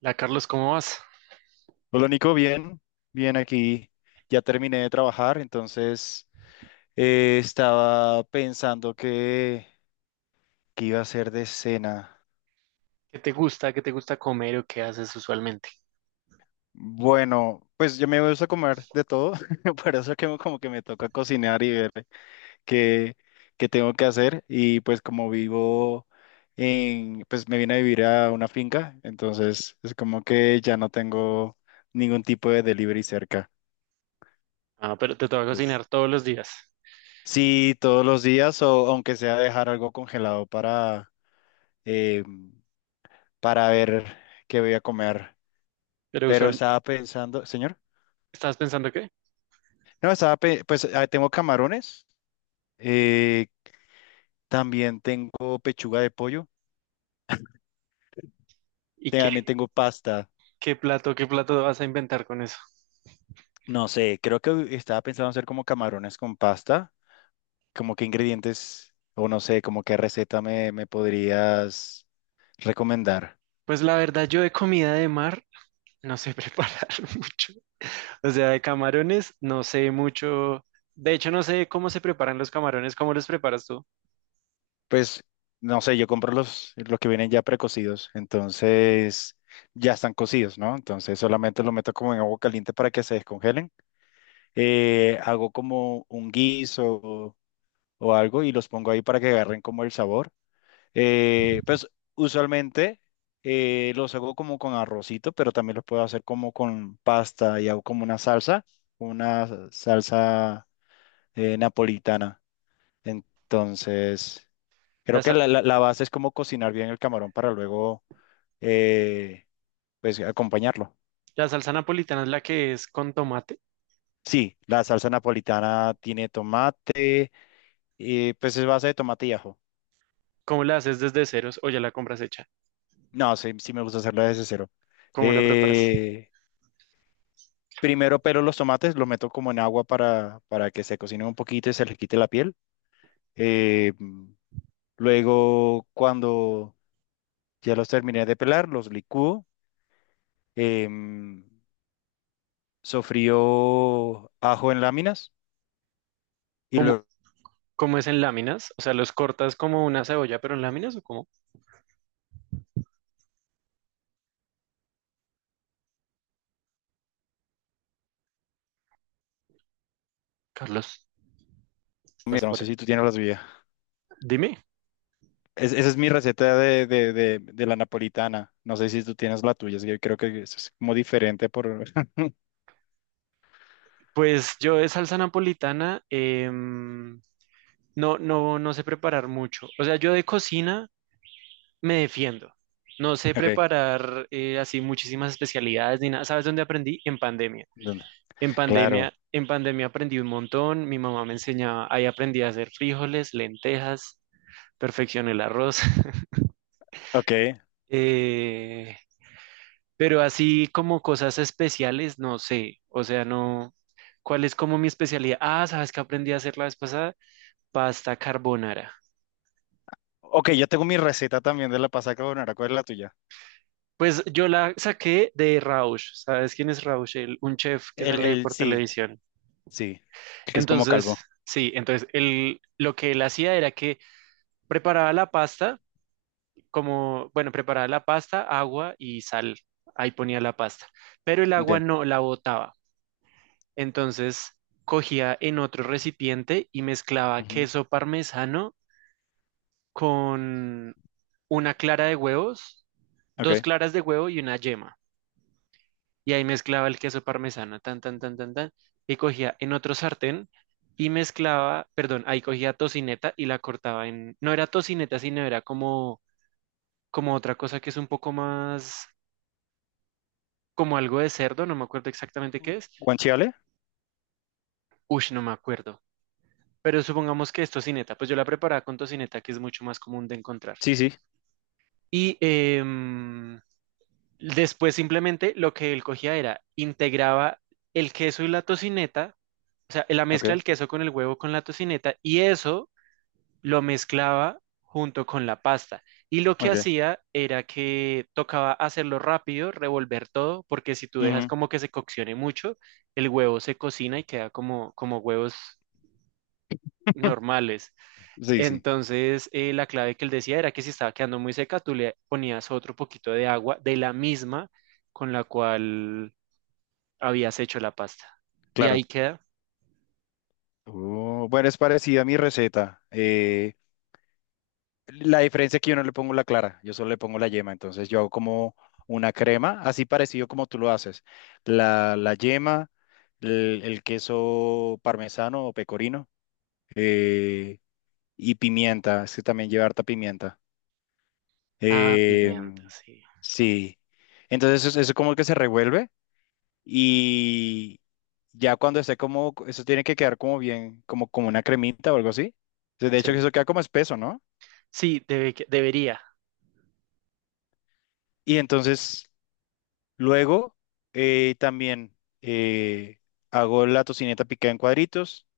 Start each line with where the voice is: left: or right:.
right: La Carlos, ¿cómo vas?
left: Hola Nico, bien, bien aquí. Ya terminé de trabajar, entonces estaba pensando que iba a hacer de cena.
right: ¿Qué te gusta comer o qué haces usualmente?
left: Bueno, pues yo me gusta comer de todo, por eso como que me toca cocinar y ver qué, qué tengo que hacer. Y pues como vivo pues me vine a vivir a una finca, entonces es como que ya no tengo ningún tipo de delivery cerca.
right: Ah, pero te toca cocinar todos los días.
left: Sí, todos los días o aunque sea dejar algo congelado eh, para ver qué voy a comer.
right: Pero
left: Pero
right: usual,
left: estaba pensando, señor,
right: ¿Estás pensando qué?
left: no, estaba, pe- pues ah, tengo camarones, eh, también tengo pechuga de pollo,
right: ¿Y
left: también
right: qué,
left: tengo pasta.
right: qué plato vas a inventar con eso?
left: No sé, creo que estaba pensando hacer como camarones con pasta, como qué ingredientes o no sé, como qué receta me podrías recomendar.
right: Pues la verdad, yo de comida de mar no sé preparar mucho. O sea, de camarones no sé mucho. De hecho, no sé cómo se preparan los camarones. ¿Cómo los preparas tú?
left: Pues no sé, yo compro los que vienen ya precocidos, entonces ya están cocidos, ¿no? Entonces solamente los meto como en agua caliente para que se descongelen. Hago como un guiso o algo y los pongo ahí para que agarren como el sabor. Pues usualmente los hago como con arrocito, pero también los puedo hacer como con pasta y hago como una salsa napolitana. Entonces... Creo
right: La,
left: que
right: sa-
left: la base es como cocinar bien el camarón para luego, eh, pues, acompañarlo.
right: la salsa napolitana es la que es con tomate.
left: Sí, la salsa napolitana tiene tomate, y pues es base de tomate y ajo.
right: ¿Cómo la haces desde ceros o ya la compras hecha?
left: No, sí, sí me gusta hacerla desde cero.
right: ¿Cómo la preparas?
left: Eh, primero pelo los tomates, los meto como en agua para que se cocinen un poquito y se les quite la piel. Eh, mm, luego, cuando ya los terminé de pelar, los licúo. em, sofrío ajo en láminas y
right: ¿Cómo,
left: luego
right: ¿Cómo es en láminas? O sea, ¿los cortas como una cebolla, pero en láminas o cómo? Carlos, ¿estás
left: Mira, no
right: por
left: sé
right: ahí?
left: si tú tienes la tuya.
right: Dime.
left: Esa es mi receta de la napolitana. No sé si tú tienes la tuya. Es que yo creo que eso es como diferente por...
right: Pues yo de salsa napolitana no, no, no sé preparar mucho. O sea, yo de cocina me defiendo. No sé
left: Ok,
right: preparar así muchísimas especialidades ni nada. ¿Sabes dónde aprendí? En pandemia.
left: ¿dónde?
right: En
left: Claro.
right: pandemia, en pandemia aprendí un montón. Mi mamá me enseñaba, ahí aprendí a hacer frijoles, lentejas, perfeccioné el arroz.
left: Ok.
right: Eh, Pero así como cosas especiales, no sé. O sea, no. ¿Cuál es como mi especialidad? Ah, ¿sabes qué aprendí a hacer la vez pasada? Pasta carbonara.
left: Ok, yo tengo mi receta también de la pasta carbonara. ¿Cuál es la tuya?
right: Pues yo la saqué de Rausch. ¿Sabes quién es Rausch? Un chef que sale por
left: Sí,
right: televisión.
left: sí. Que es como
right: Entonces,
left: calvo.
right: sí, entonces él, lo que él hacía era que preparaba la pasta, como, bueno, preparaba la pasta, agua y sal. Ahí ponía la pasta. Pero el
left: Ok.
right: agua no la botaba. Entonces cogía en otro recipiente y mezclaba
left: Ujú.
right: queso parmesano con una clara de huevos, dos
left: Ok.
right: claras de huevo y una yema. Y ahí mezclaba el queso parmesano, tan, tan, tan, tan, tan. Y cogía en otro sartén y mezclaba, perdón, ahí cogía tocineta y la cortaba en, no era tocineta, sino era como otra cosa que es un poco más, como algo de cerdo, no me acuerdo exactamente qué es.
left: ¿Guanciale?
right: Uy, no me acuerdo. Pero supongamos que es tocineta, pues yo la preparaba con tocineta, que es mucho más común de encontrar.
left: Sí, sí.
right: Y después simplemente lo que él cogía era, integraba el queso y la tocineta, o sea, la mezcla
left: Ok,
right: del queso con el huevo con la tocineta, y eso lo mezclaba junto con la pasta. Y lo que
left: ok.
right: hacía era que tocaba hacerlo rápido, revolver todo, porque si tú dejas
left: Ujú.
right: como que se coccione mucho, el huevo se cocina y queda como huevos normales.
left: Sí, sí,
right: Entonces, la clave que él decía era que si estaba quedando muy seca, tú le ponías otro poquito de agua de la misma con la cual habías hecho la pasta. Y
left: claro.
right: ahí queda.
left: Oh, bueno, es parecida a mi receta. La diferencia es que yo no le pongo la clara, yo solo le pongo la yema, entonces yo hago como una crema, así parecido como tú lo haces. La yema, el queso parmesano o pecorino eh, y pimienta, es que también lleva harta pimienta.
right: Ah,
left: Eh,
right: pimienta, sí.
left: sí, entonces eso como que se revuelve y ya cuando esté como, eso tiene que quedar como bien, como, como una cremita o algo así. De
right: Sí,
left: hecho, que eso queda como espeso, ¿no?
right: sí, debería.
left: Y entonces... Luego, también eh, hago la tocineta picada en cuadritos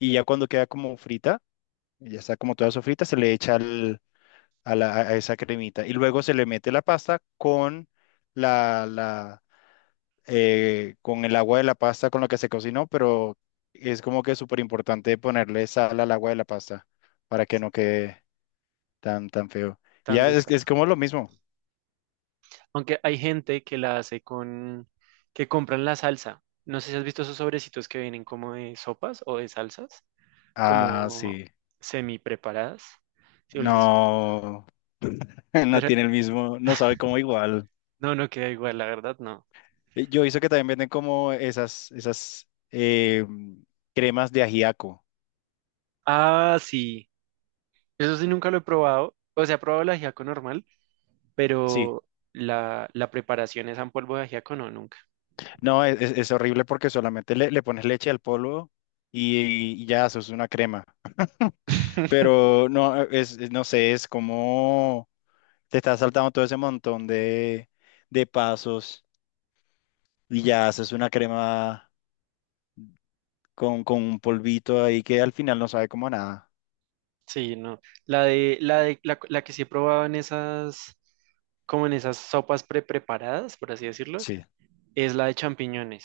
left: y ya cuando queda como frita, ya está como toda sofrita, se le echa al- a, a esa cremita y luego se le mete la pasta con la, la, con el agua de la pasta con la que se cocinó, pero es como que súper importante ponerle sal al agua de la pasta para que no quede tan, tan feo. Y
right: Tan
left: ya
right: de
left: es
right: esa.
left: como lo mismo.
right: Aunque hay gente que la hace con, que compran la salsa. No sé si has visto esos sobrecitos que vienen como de sopas o de salsas,
left: Ah,
right: como
left: sí.
right: semi preparadas. Sí,
left: No. No
right: pero
left: tiene el mismo, no sabe cómo igual.
right: no, no queda igual, la verdad, no.
left: Yo he visto que también venden como esas cremas de ajiaco.
right: Ah, sí. Eso sí nunca lo he probado. O sea, he probado el ajiaco normal,
left: Sí,
right: pero la preparación es en polvo de ajiaco, no, nunca.
left: no, es horrible porque solamente le pones leche al polvo y ya, eso es una crema. Pero no, es- no sé, es como te estás saltando todo ese montón de pasos y ya haces una crema con un polvito ahí que al final no sabe como a nada.
right: Sí, no. La que sí he probado en esas, como en esas sopas pre-preparadas, por así decirlo,
left: Sí.
right: es la de champiñones,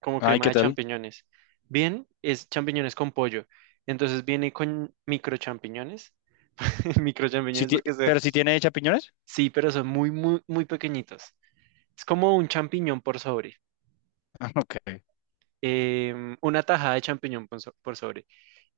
right: como
left: Ay,
right: crema
left: ¿qué
right: de
left: tal?
right: champiñones. Bien, es champiñones con pollo. Entonces viene con micro champiñones, micro champiñones porque son,
left: ¿Pero si tiene champiñones?
right: sí, pero son muy, muy, muy pequeñitos. Es como un champiñón por sobre.
left: Ok.
right: Una tajada de champiñón por, por sobre.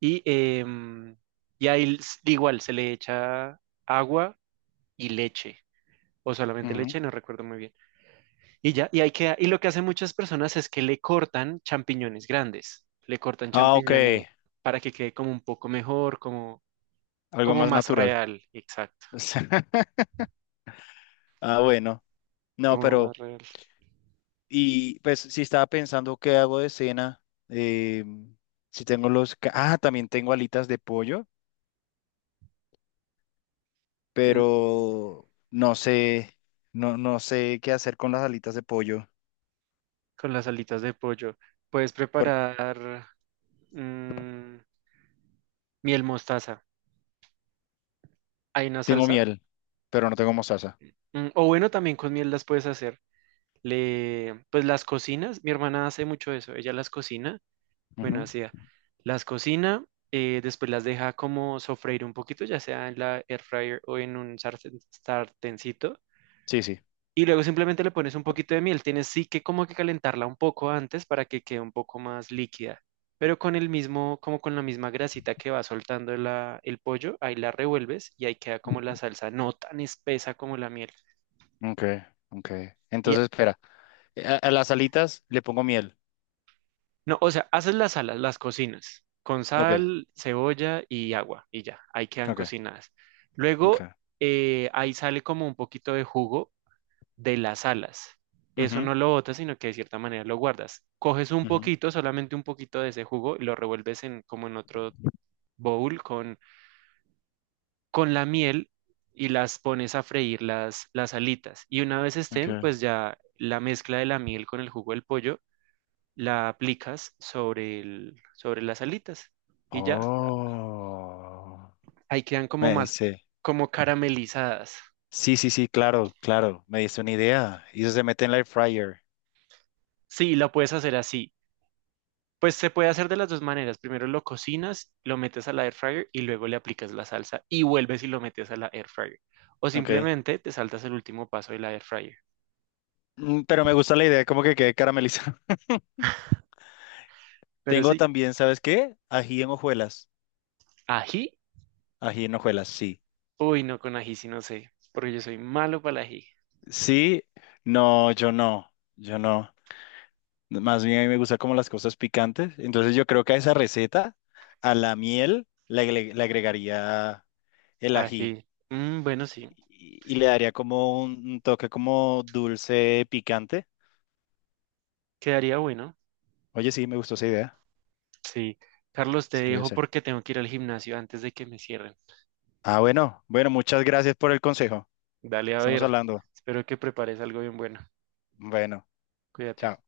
right: Y, em, y ahí igual se le echa agua y leche, o solamente
left: Ujú.
right: leche, no recuerdo muy bien. Y ya, y ahí queda. Y lo que hacen muchas personas es que le cortan champiñones grandes, le cortan
left: Ah, ok.
right: champiñones para que quede como un poco mejor, como,
left: Algo
right: como
left: más
right: más
left: natural.
right: real, exacto,
left: Ah, bueno. No,
right: como
left: pero,
right: más real.
left: y pues si estaba pensando qué hago de cena, eh, si tengo los... Ah, también tengo alitas de pollo,
right: Mm,
left: pero no sé, no, no sé qué hacer con las alitas de pollo,
right: Con las alitas de pollo. Puedes
left: porque
right: preparar mm, miel mostaza. Hay una
left: tengo
right: salsa.
left: miel, pero no tengo mostaza.
right: O bueno, también con miel las puedes hacer. Pues las cocinas, mi hermana hace mucho eso, ella las cocina, bueno,
left: Ujú.
right: hacía, las cocina, después las deja como sofreír un poquito, ya sea en la air fryer o en un sartencito,
left: Sí, sí.
right: y luego simplemente le pones un poquito de miel. Tienes sí que como que calentarla un poco antes para que quede un poco más líquida, pero con el mismo, como con la misma grasita que va soltando el pollo, ahí la revuelves y ahí queda como la salsa, no tan espesa como la miel.
left: Ok, ok.
right: Y
left: Entonces, espera, a las alitas le pongo miel.
right: No, o sea, haces las alas, las cocinas, con
left: Ok,
right: sal, cebolla y agua, y ya, ahí quedan
left: ok,
right: cocinadas.
left: ok.
right: Luego, ahí sale como un poquito de jugo de las alas. Eso
left: Ujú,
right: no lo botas, sino que de cierta manera lo guardas. Coges un
left: ujú,
right: poquito, solamente un poquito de ese jugo, y lo revuelves en, como en otro bowl con la miel y las pones a freír las alitas. Y una vez
left: ok.
right: estén, pues ya la mezcla de la miel con el jugo del pollo la aplicas sobre las alitas y ya,
left: Oh,
right: ahí quedan como
left: me
right: más,
left: dice.
right: como caramelizadas.
left: Sí, sí, sí, claro, claro. Me dice una idea. Y eso se mete en la air fryer.
right: Sí, la puedes hacer así. Pues se puede hacer de las dos maneras. Primero lo cocinas, lo metes a la air fryer y luego le aplicas la salsa y vuelves y lo metes a la air fryer. O
left: Ok.
right: simplemente te saltas el último paso de la air fryer.
left: Mm, pero me gusta la idea, como que quede caramelizado.
right: Pero
left: Tengo
right: sí,
left: también, ¿sabes qué? Ají en hojuelas.
right: ají,
left: Ají en hojuelas, sí.
right: uy, no con ají, sí no sé, porque yo soy malo para el ají.
left: Sí, no, yo no. Yo no. Más bien a mí me gustan como las cosas picantes. Entonces yo creo que a esa receta, a la miel, le agregaría el ají.
right: Ají, bueno, sí,
left: Y le daría como un toque como dulce, picante.
right: quedaría bueno.
left: Oye, sí, me gustó esa idea.
right: Sí, Carlos, te
left: Sí, lo voy a
right: dejo
left: hacer.
right: porque tengo que ir al gimnasio antes de que me cierren.
left: Ah, bueno, bueno, muchas gracias por el consejo.
right: Dale a
left: Estamos
right: ver.
left: hablando.
right: Espero que prepares algo bien bueno.
left: Bueno,
right: Cuídate.
left: chao.